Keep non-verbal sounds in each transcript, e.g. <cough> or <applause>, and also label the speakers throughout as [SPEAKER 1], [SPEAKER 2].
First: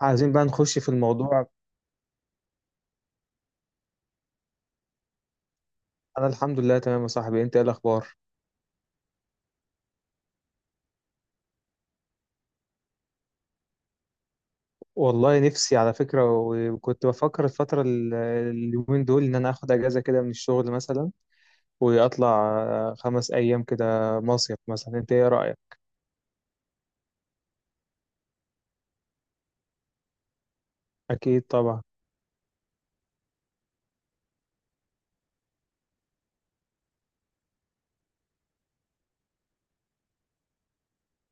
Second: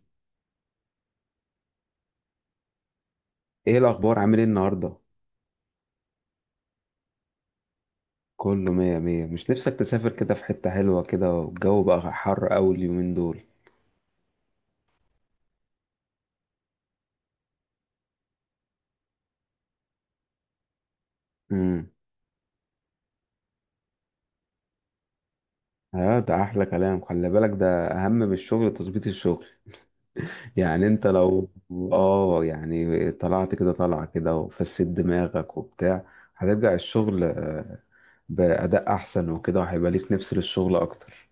[SPEAKER 1] عايزين بقى نخش في الموضوع.
[SPEAKER 2] ايه الاخبار؟ عامل ايه النهارده؟
[SPEAKER 1] انا الحمد لله تمام يا صاحبي. انت ايه الاخبار؟
[SPEAKER 2] كله مية مية. مش نفسك تسافر كده في حتة حلوة كده والجو بقى حر اوي اليومين دول؟
[SPEAKER 1] والله نفسي على فكره. وكنت بفكر الفتره اليومين دول، ان انا اخد اجازه كده من الشغل مثلا،
[SPEAKER 2] امم.
[SPEAKER 1] واطلع 5 ايام كده، مصيف مثلا. انت ايه رايك؟
[SPEAKER 2] اه، ده احلى كلام. خلي بالك ده اهم من الشغل تظبيط الشغل. يعني انت
[SPEAKER 1] اكيد
[SPEAKER 2] لو.
[SPEAKER 1] طبعا.
[SPEAKER 2] اه، يعني طلعت كده طلعة كده وفسد دماغك وبتاع. هترجع الشغل بأداء احسن وكده وهيبقى ليك نفس للشغل اكتر.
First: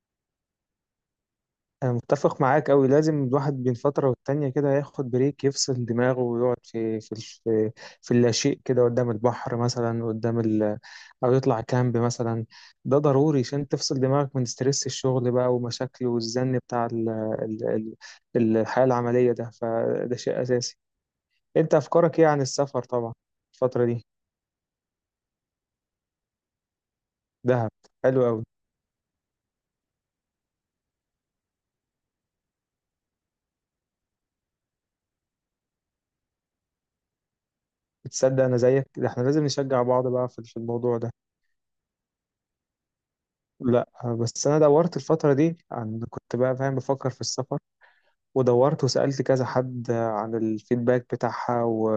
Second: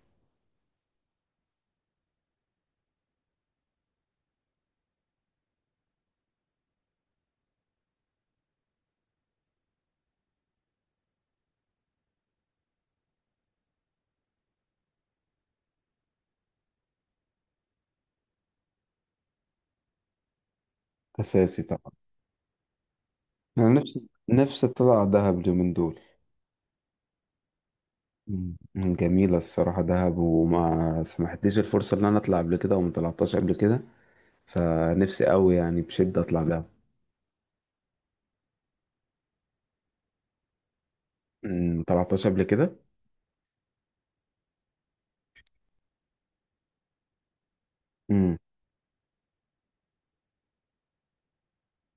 [SPEAKER 1] أنا متفق معاك أوي، لازم الواحد بين فترة والتانية كده ياخد بريك، يفصل دماغه ويقعد في اللاشيء كده قدام البحر مثلا، قدام ال أو يطلع كامب مثلا. ده ضروري عشان تفصل دماغك من ستريس الشغل بقى ومشاكل والزن بتاع ال ال ال الحياة العملية، ده فده شيء أساسي.
[SPEAKER 2] اساسي
[SPEAKER 1] أنت
[SPEAKER 2] طبعا.
[SPEAKER 1] أفكارك إيه عن السفر طبعا
[SPEAKER 2] انا
[SPEAKER 1] الفترة دي؟
[SPEAKER 2] نفسي نفسي اطلع دهب اليومين دول.
[SPEAKER 1] دهب، حلو أوي.
[SPEAKER 2] مم. جميلة الصراحة دهب، وما سمحتليش الفرصة إن أنا أطلع قبل كده وما طلعتهاش قبل كده. فنفسي أوي يعني بشدة أطلع دهب.
[SPEAKER 1] بتصدق أنا زيك، ده إحنا لازم نشجع بعض بقى في الموضوع ده.
[SPEAKER 2] مم، ما طلعتهاش قبل كده.
[SPEAKER 1] لا، بس انا دورت الفتره دي، عن كنت بقى فاهم بفكر في السفر، ودورت وسالت كذا حد عن الفيدباك بتاعها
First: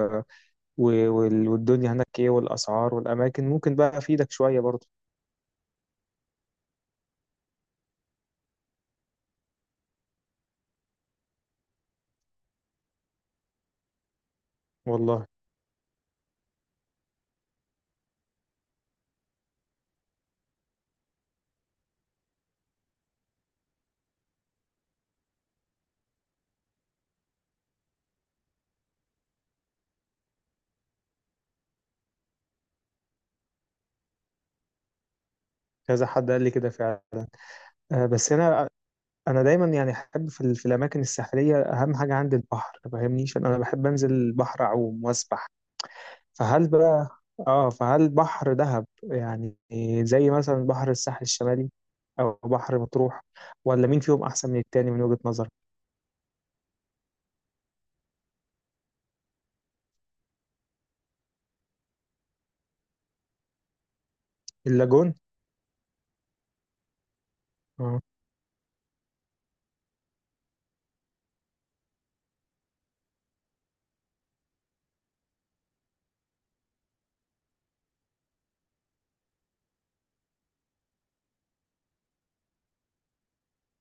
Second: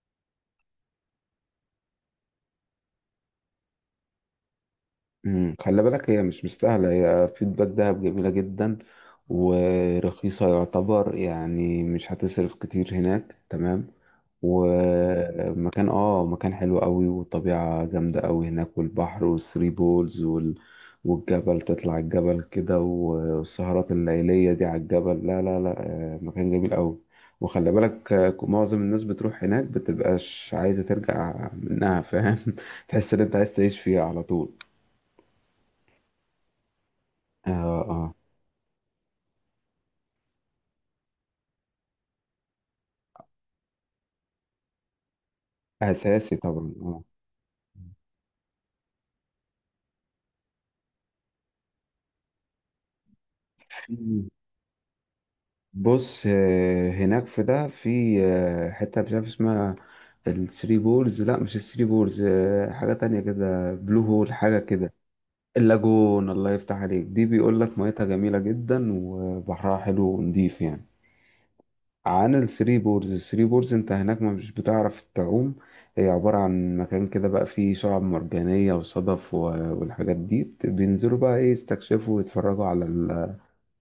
[SPEAKER 1] و... والدنيا هناك ايه والاسعار والاماكن، ممكن بقى افيدك شويه برضه.
[SPEAKER 2] مم. خلي بالك، هي مش مستاهلة. هي فيدباك دهب جميلة جدا ورخيصة يعتبر، يعني مش هتصرف كتير هناك، تمام.
[SPEAKER 1] والله،
[SPEAKER 2] ومكان اه مكان حلو قوي، والطبيعة جامدة قوي هناك، والبحر والثري بولز والجبل، تطلع الجبل كده، والسهرات الليلية دي على الجبل، لا لا لا. مكان جميل قوي. وخلي بالك، معظم الناس بتروح هناك بتبقاش عايزة ترجع منها، فاهم؟ <laughs> تحس ان انت عايز تعيش فيها على طول.
[SPEAKER 1] كذا حد قال لي كده فعلا.
[SPEAKER 2] اه، اه.
[SPEAKER 1] بس انا دايما يعني احب في الاماكن الساحليه، اهم حاجه عندي البحر، ما فاهمنيش، انا بحب انزل البحر اعوم واسبح.
[SPEAKER 2] اساسي
[SPEAKER 1] فهل
[SPEAKER 2] طبعا، اه.
[SPEAKER 1] بقى، اه فهل بحر دهب يعني زي مثلا بحر الساحل الشمالي او بحر مطروح؟ ولا مين فيهم
[SPEAKER 2] في
[SPEAKER 1] احسن من التاني من وجهة نظرك؟
[SPEAKER 2] بص، هناك في ده في آه، حته مش عارف اسمها. الثري بولز، لا، مش الثري بولز، حاجه تانية كده، بلو هول، حاجه كده.
[SPEAKER 1] اللاجون.
[SPEAKER 2] اللاجون، الله يفتح عليك، دي بيقول لك
[SPEAKER 1] اه.
[SPEAKER 2] ميتها جميله جدا وبحرها حلو ونضيف يعني. عن الثري بولز، الثري بولز انت هناك ما مش بتعرف تعوم. هي عباره عن مكان كده بقى فيه شعاب مرجانيه وصدف والحاجات دي بينزلوا بقى ايه، يستكشفوا ويتفرجوا على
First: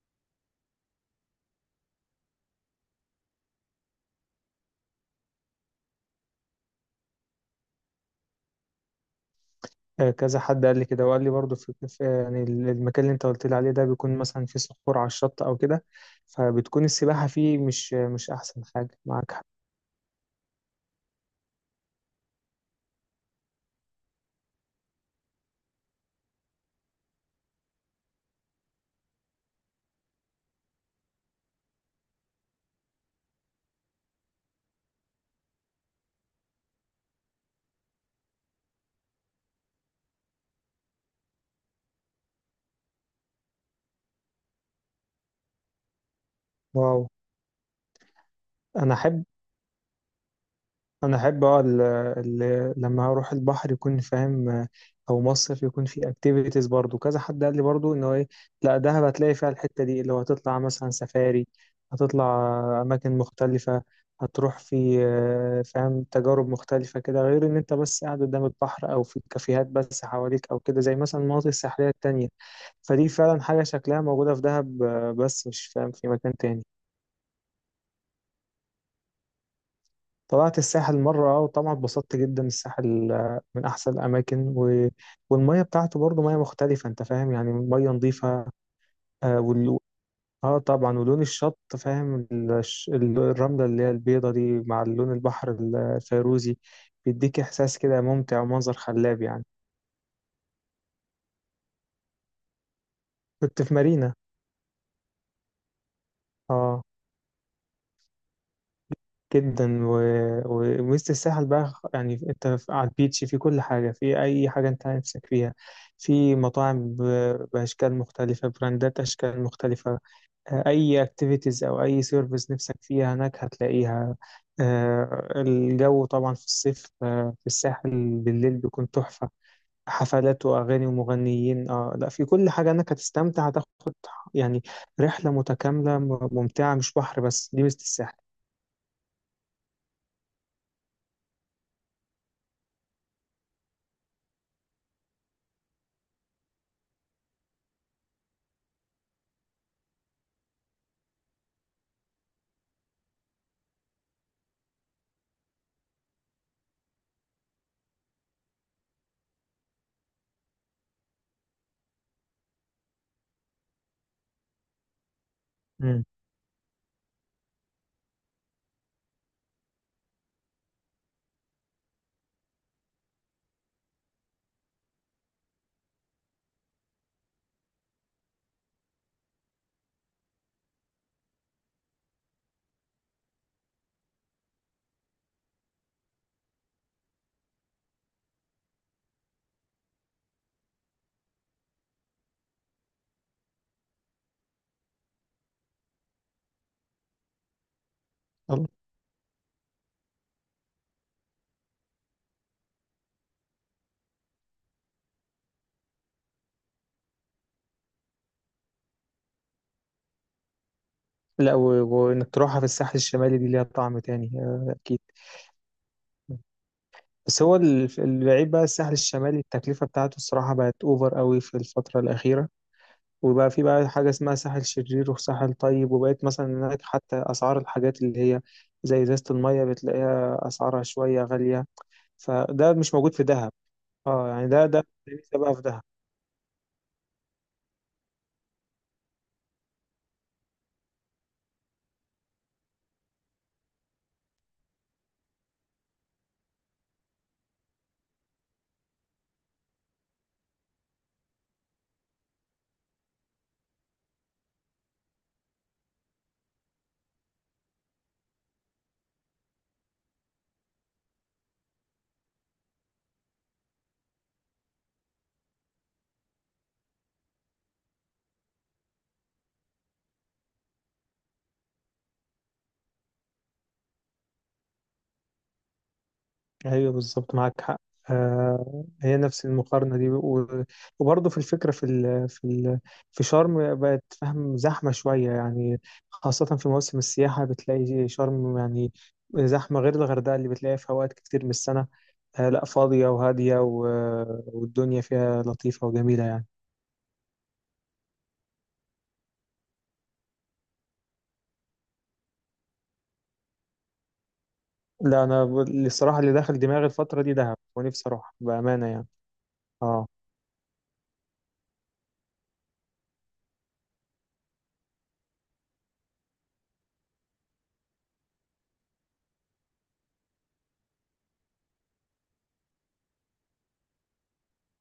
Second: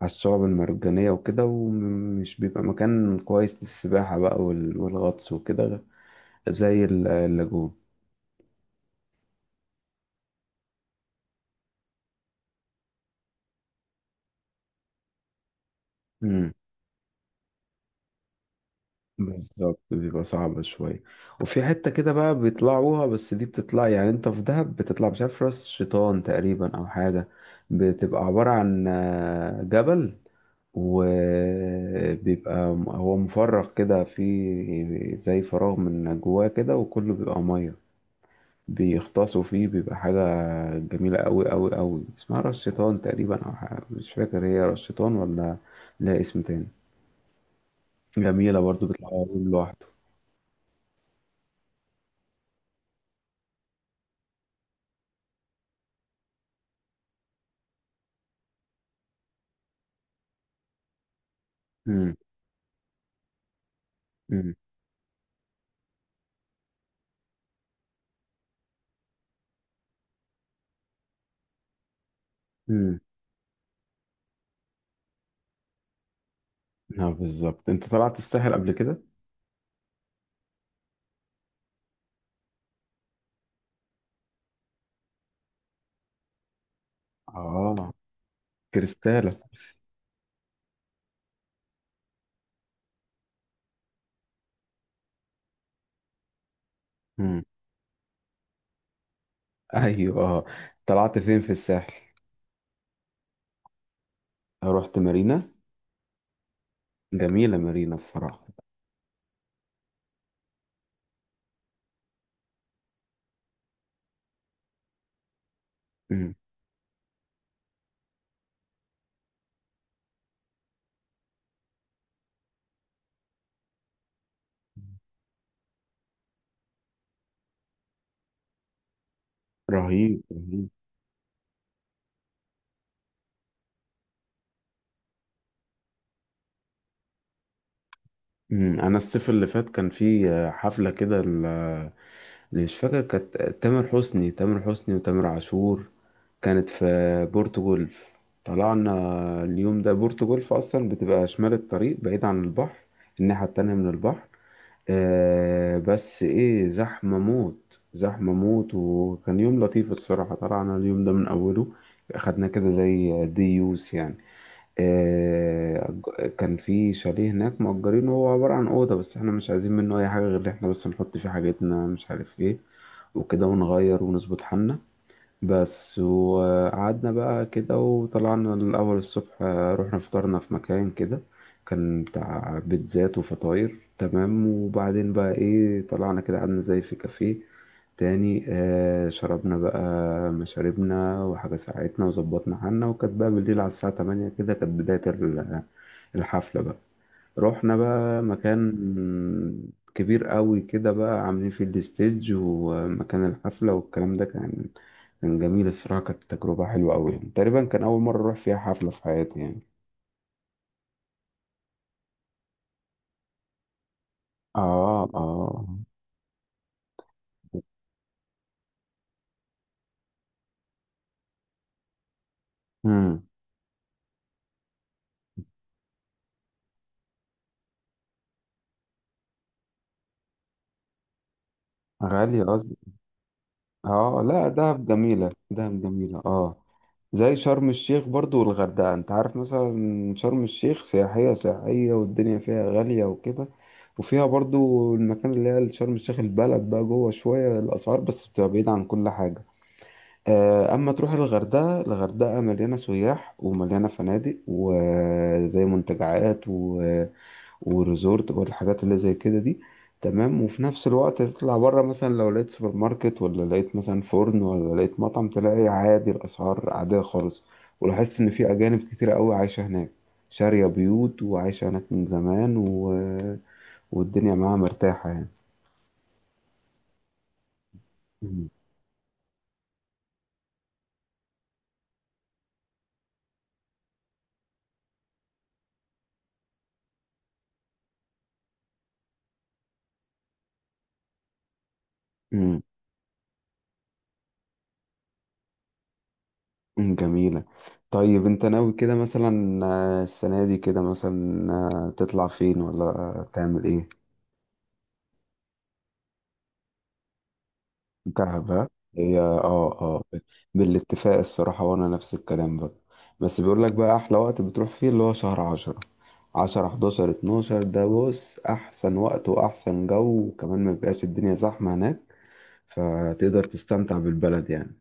[SPEAKER 2] على الشعب المرجانية وكده، ومش بيبقى مكان كويس للسباحة بقى والغطس وكده، زي اللاجون.
[SPEAKER 1] كذا حد قال لي كده، وقال لي برضو يعني المكان اللي انت قلت لي عليه ده بيكون مثلا فيه صخور على الشط او كده،
[SPEAKER 2] مم.
[SPEAKER 1] فبتكون السباحة فيه مش احسن حاجة، معاك حق.
[SPEAKER 2] بالظبط، بيبقى صعب شوية. وفي حتة كده بقى بيطلعوها، بس دي بتطلع، يعني انت في دهب بتطلع، مش عارف، راس شيطان تقريبا او حاجة. بتبقى عبارة عن جبل. وبيبقى هو مفرغ كده، في زي فراغ من جواه كده وكله بيبقى مية، بيغطسوا فيه. بيبقى حاجة جميلة أوي أوي أوي، اسمها راس شيطان تقريبا أو حاجة. مش فاكر هي راس شيطان ولا لها اسم تاني.
[SPEAKER 1] واو.
[SPEAKER 2] جميلة برضو،
[SPEAKER 1] انا
[SPEAKER 2] بيطلع
[SPEAKER 1] احب
[SPEAKER 2] يوم لوحده.
[SPEAKER 1] انا احب اه ال- ال- لما اروح البحر يكون فاهم، او مصيف، يكون في اكتيفيتيز. برضو كذا حد قال لي برضو انه ايه، لا دهب هتلاقي فيها الحته دي اللي هو هتطلع مثلا سفاري،
[SPEAKER 2] مم.
[SPEAKER 1] هتطلع اماكن مختلفه،
[SPEAKER 2] مم.
[SPEAKER 1] هتروح في فاهم تجارب مختلفه كده، غير ان انت بس قاعد قدام البحر او في كافيهات بس حواليك او كده، زي مثلا المناطق الساحليه التانية.
[SPEAKER 2] مم.
[SPEAKER 1] فدي فعلا حاجه شكلها موجوده في دهب، بس مش فاهم في مكان تاني.
[SPEAKER 2] اه، بالظبط. انت طلعت الساحل قبل كده؟
[SPEAKER 1] طلعت الساحل مرة، وطبعا اتبسطت جدا. الساحل من أحسن الأماكن، والمية بتاعته برضه مية مختلفة، أنت فاهم يعني مية
[SPEAKER 2] اه،
[SPEAKER 1] نظيفة.
[SPEAKER 2] كريستالة.
[SPEAKER 1] آه, وال... آه طبعا، ولون الشط فاهم الرملة اللي هي البيضة دي مع لون البحر الفيروزي، بيديك
[SPEAKER 2] مم.
[SPEAKER 1] إحساس كده ممتع ومنظر خلاب يعني.
[SPEAKER 2] ايوه، اه. طلعت فين في الساحل؟
[SPEAKER 1] كنت في مارينا.
[SPEAKER 2] رحت مارينا.
[SPEAKER 1] آه،
[SPEAKER 2] جميلة مارينا الصراحة.
[SPEAKER 1] جدا، ووسط الساحل بقى يعني، انت على البيتش، في كل حاجة، في أي حاجة انت نفسك فيها،
[SPEAKER 2] مم.
[SPEAKER 1] في مطاعم بأشكال مختلفة، براندات أشكال مختلفة. أي اكتيفيتيز أو أي سيرفيس نفسك فيها هناك هتلاقيها. الجو طبعا في الصيف في الساحل بالليل بيكون تحفة.
[SPEAKER 2] رهيب
[SPEAKER 1] حفلات
[SPEAKER 2] رهيب.
[SPEAKER 1] وأغاني ومغنيين، اه لا، في كل حاجة. انك هتستمتع، هتاخد يعني رحلة متكاملة ممتعة، مش بحر بس، دي ميزة الساحل.
[SPEAKER 2] مم. انا الصيف اللي فات كان في حفلة كده، مش فاكر، كانت تامر حسني وتامر عاشور. كانت في بورتو جولف. طلعنا اليوم ده. بورتو جولف اصلا بتبقى شمال الطريق، بعيد عن البحر، الناحية التانية من البحر. آه، بس ايه، زحمة موت زحمة موت، وكان يوم لطيف الصراحة. طلعنا اليوم ده من اوله، خدنا كده زي ديوس يعني. آه، كان في شاليه هناك مأجرينه، هو عبارة عن أوضة، بس احنا مش عايزين منه أي حاجة غير إن احنا بس نحط فيه حاجتنا، مش عارف ايه، وكده، ونغير ونظبط حالنا بس. وقعدنا بقى كده، وطلعنا الأول الصبح، رحنا فطرنا في مكان كده كان بتاع بيتزات وفطاير، تمام. وبعدين بقى ايه، طلعنا كده، قعدنا زي في كافيه تاني، شربنا بقى مشاربنا وحاجة ساعتنا وظبطنا حالنا، وكانت بقى بالليل على الساعة 8 كده كانت بداية الحفلة بقى. رحنا بقى
[SPEAKER 1] مم.
[SPEAKER 2] مكان كبير قوي كده بقى عاملين فيه الستيج ومكان الحفلة والكلام ده، كان. كان جميل الصراحة، كانت تجربة حلوة قوي، يعني تقريبا كان أول مرة أروح فيها حفلة في حياتي يعني.
[SPEAKER 1] لا، وانك تروحها في الساحل الشمالي دي ليها طعم تاني، اكيد.
[SPEAKER 2] اه، اه.
[SPEAKER 1] بس هو البعيد بقى، الساحل الشمالي التكلفة بتاعته الصراحة بقت اوفر قوي في الفترة الأخيرة.
[SPEAKER 2] امم.
[SPEAKER 1] وبقى في بقى حاجة اسمها ساحل شرير وساحل طيب، وبقيت مثلا هناك حتى أسعار الحاجات اللي هي زي إزازة المية بتلاقيها أسعارها شوية غالية.
[SPEAKER 2] غالية
[SPEAKER 1] فده
[SPEAKER 2] قصدي.
[SPEAKER 1] مش موجود في دهب.
[SPEAKER 2] اه،
[SPEAKER 1] اه
[SPEAKER 2] لا،
[SPEAKER 1] يعني ده
[SPEAKER 2] دهب جميلة
[SPEAKER 1] لسه بقى في دهب.
[SPEAKER 2] دهب جميلة، اه. زي شرم الشيخ برضو والغردقة. انت عارف مثلا شرم الشيخ سياحية سياحية، والدنيا فيها غالية وكده، وفيها برضو المكان اللي هي شرم الشيخ البلد بقى جوه شوية، الأسعار بس بتبقى بعيدة عن كل حاجة. أما تروح الغردقة، الغردقة مليانة سياح ومليانة فنادق، وزي منتجعات وريزورت برضه، الحاجات اللي زي كده دي، تمام. وفي نفس الوقت تطلع بره، مثلا لو لقيت سوبر ماركت، ولا لقيت مثلا فرن، ولا لقيت مطعم، تلاقي عادي، الأسعار عادية خالص. ولاحظت إن في أجانب كتير قوي عايشة هناك، شارية بيوت وعايشة هناك من زمان والدنيا معاها مرتاحة يعني.
[SPEAKER 1] ايوه بالظبط، معاك حق.
[SPEAKER 2] مم.
[SPEAKER 1] آه، هي نفس المقارنه دي، وبرضه في الفكره، في شرم، بقت فاهم زحمه شويه يعني. خاصه في موسم السياحه بتلاقي شرم يعني زحمه، غير الغردقه اللي بتلاقيها في اوقات كتير من السنه. آه
[SPEAKER 2] مم.
[SPEAKER 1] لا، فاضيه وهاديه، والدنيا فيها لطيفه وجميله يعني.
[SPEAKER 2] مم. جميلة. طيب، انت ناوي كده مثلا السنة دي كده، مثلا تطلع فين ولا تعمل ايه؟
[SPEAKER 1] لا، الصراحه اللي داخل دماغي الفتره دي دهب، ونفسي اروح
[SPEAKER 2] كعبة.
[SPEAKER 1] بامانه يعني.
[SPEAKER 2] هي، اه، اه.
[SPEAKER 1] اه.
[SPEAKER 2] بالاتفاق الصراحة، وانا نفس الكلام برضه. بس بيقول لك بقى احلى وقت بتروح فيه اللي هو شهر 10، 10، 11، 12 ده بص احسن وقت واحسن جو، وكمان ما بيبقاش الدنيا زحمة هناك، فتقدر تستمتع بالبلد يعني،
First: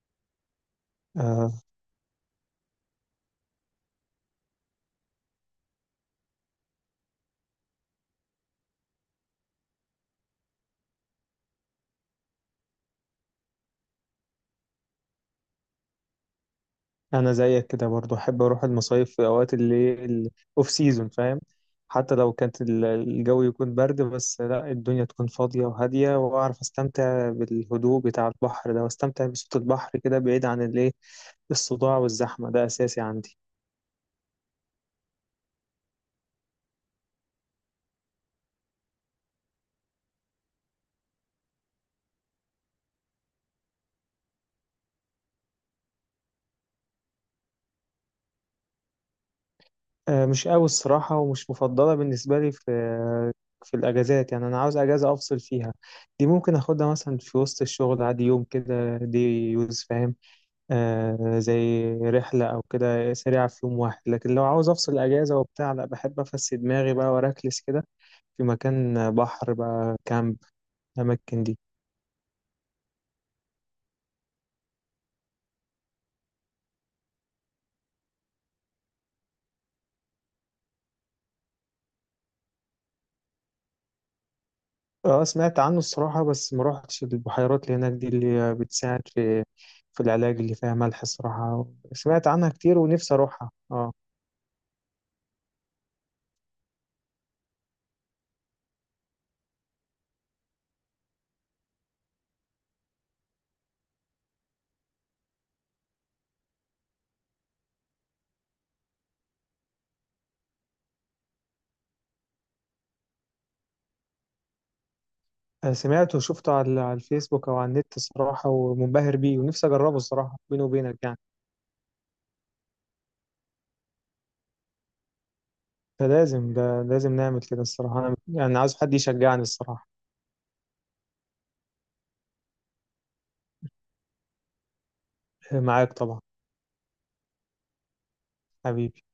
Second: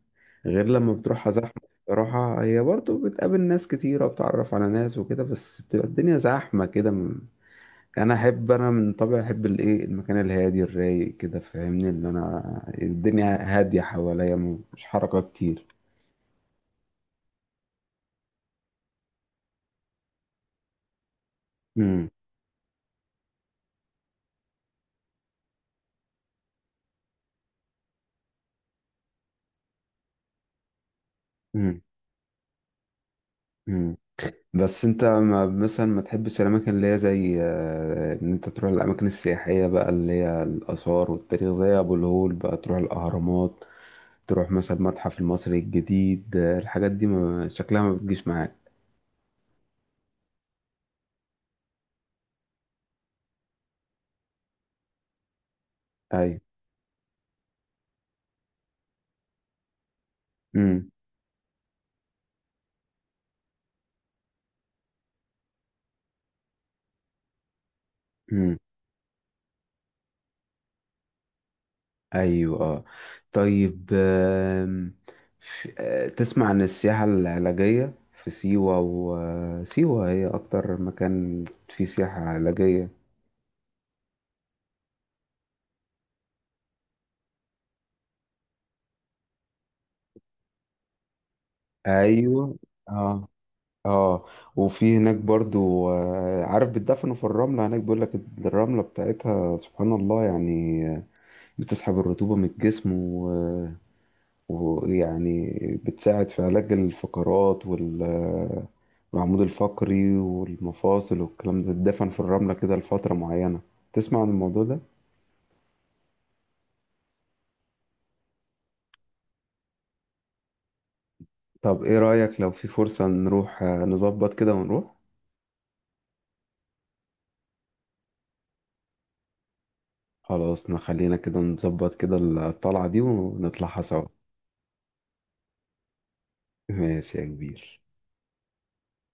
[SPEAKER 2] غير لما بتروحها زحمة.
[SPEAKER 1] آه،
[SPEAKER 2] الصراحة، هي برضه بتقابل ناس كتيرة وبتعرف على ناس وكده، بس بتبقى الدنيا زحمة كده، يعني. انا من طبعي احب الايه، المكان الهادي الرايق كده، فاهمني، اللي انا الدنيا هاديه حواليا، مش حركه كتير.
[SPEAKER 1] انا زيك كده برضو، احب اروح المصايف في اوقات اللي الاوف سيزون فاهم.
[SPEAKER 2] امم.
[SPEAKER 1] حتى لو كانت الجو يكون برد، بس لا الدنيا تكون فاضية وهادية، واعرف استمتع بالهدوء بتاع البحر ده، واستمتع بصوت البحر كده بعيد عن الايه،
[SPEAKER 2] امم.
[SPEAKER 1] الصداع والزحمة، ده اساسي عندي.
[SPEAKER 2] امم. بس انت ما مثلا ما تحبش الاماكن اللي هي زي، ان انت تروح الاماكن السياحيه بقى، اللي هي الاثار والتاريخ، زي ابو الهول بقى، تروح الاهرامات، تروح مثلا المتحف المصري الجديد، الحاجات دي ما شكلها ما بتجيش معاك.
[SPEAKER 1] مش قوي الصراحة، ومش مفضلة بالنسبة لي في الاجازات، يعني انا عاوز اجازة افصل فيها. دي
[SPEAKER 2] ايوه.
[SPEAKER 1] ممكن اخدها مثلا في وسط الشغل عادي يوم كده، دي يوز فاهم، زي رحلة أو كده سريعة في يوم واحد، لكن لو عاوز أفصل أجازة وبتاع لا، بحب أفسد دماغي بقى وأركلس كده في
[SPEAKER 2] امم.
[SPEAKER 1] مكان بحر بقى، كامب، الأماكن دي.
[SPEAKER 2] ايوه، آه. طيب، تسمع عن السياحة العلاجية في سيوة؟ وسيوة هي اكتر مكان فيه سياحة علاجية.
[SPEAKER 1] اه سمعت عنه الصراحة، بس ما روحتش البحيرات اللي هناك دي اللي بتساعد في العلاج اللي فيها ملح الصراحة. سمعت عنها
[SPEAKER 2] ايوه.
[SPEAKER 1] كتير ونفسي
[SPEAKER 2] اه.
[SPEAKER 1] أروحها، اه.
[SPEAKER 2] اه. وفي هناك برضو، عارف، بتدفنوا في الرملة هناك بيقول لك، الرملة بتاعتها سبحان الله يعني، بتسحب الرطوبة من الجسم، ويعني بتساعد في علاج الفقرات والعمود الفقري والمفاصل والكلام ده، تدفن في الرملة كده لفترة معينة. تسمع عن الموضوع ده؟
[SPEAKER 1] سمعته وشفته على الفيسبوك أو على النت الصراحة، ومنبهر بيه ونفسي أجربه الصراحة، بيني وبينك يعني.
[SPEAKER 2] طب ايه رأيك لو في فرصة نروح، نظبط كده ونروح؟
[SPEAKER 1] فلازم، ده لازم نعمل كده الصراحة. أنا يعني عايز حد يشجعني الصراحة.
[SPEAKER 2] خلاص، نخلينا كده نظبط كده الطلعة دي ونطلعها سوا.
[SPEAKER 1] معاك طبعا.
[SPEAKER 2] ماشي يا كبير.
[SPEAKER 1] حبيبي.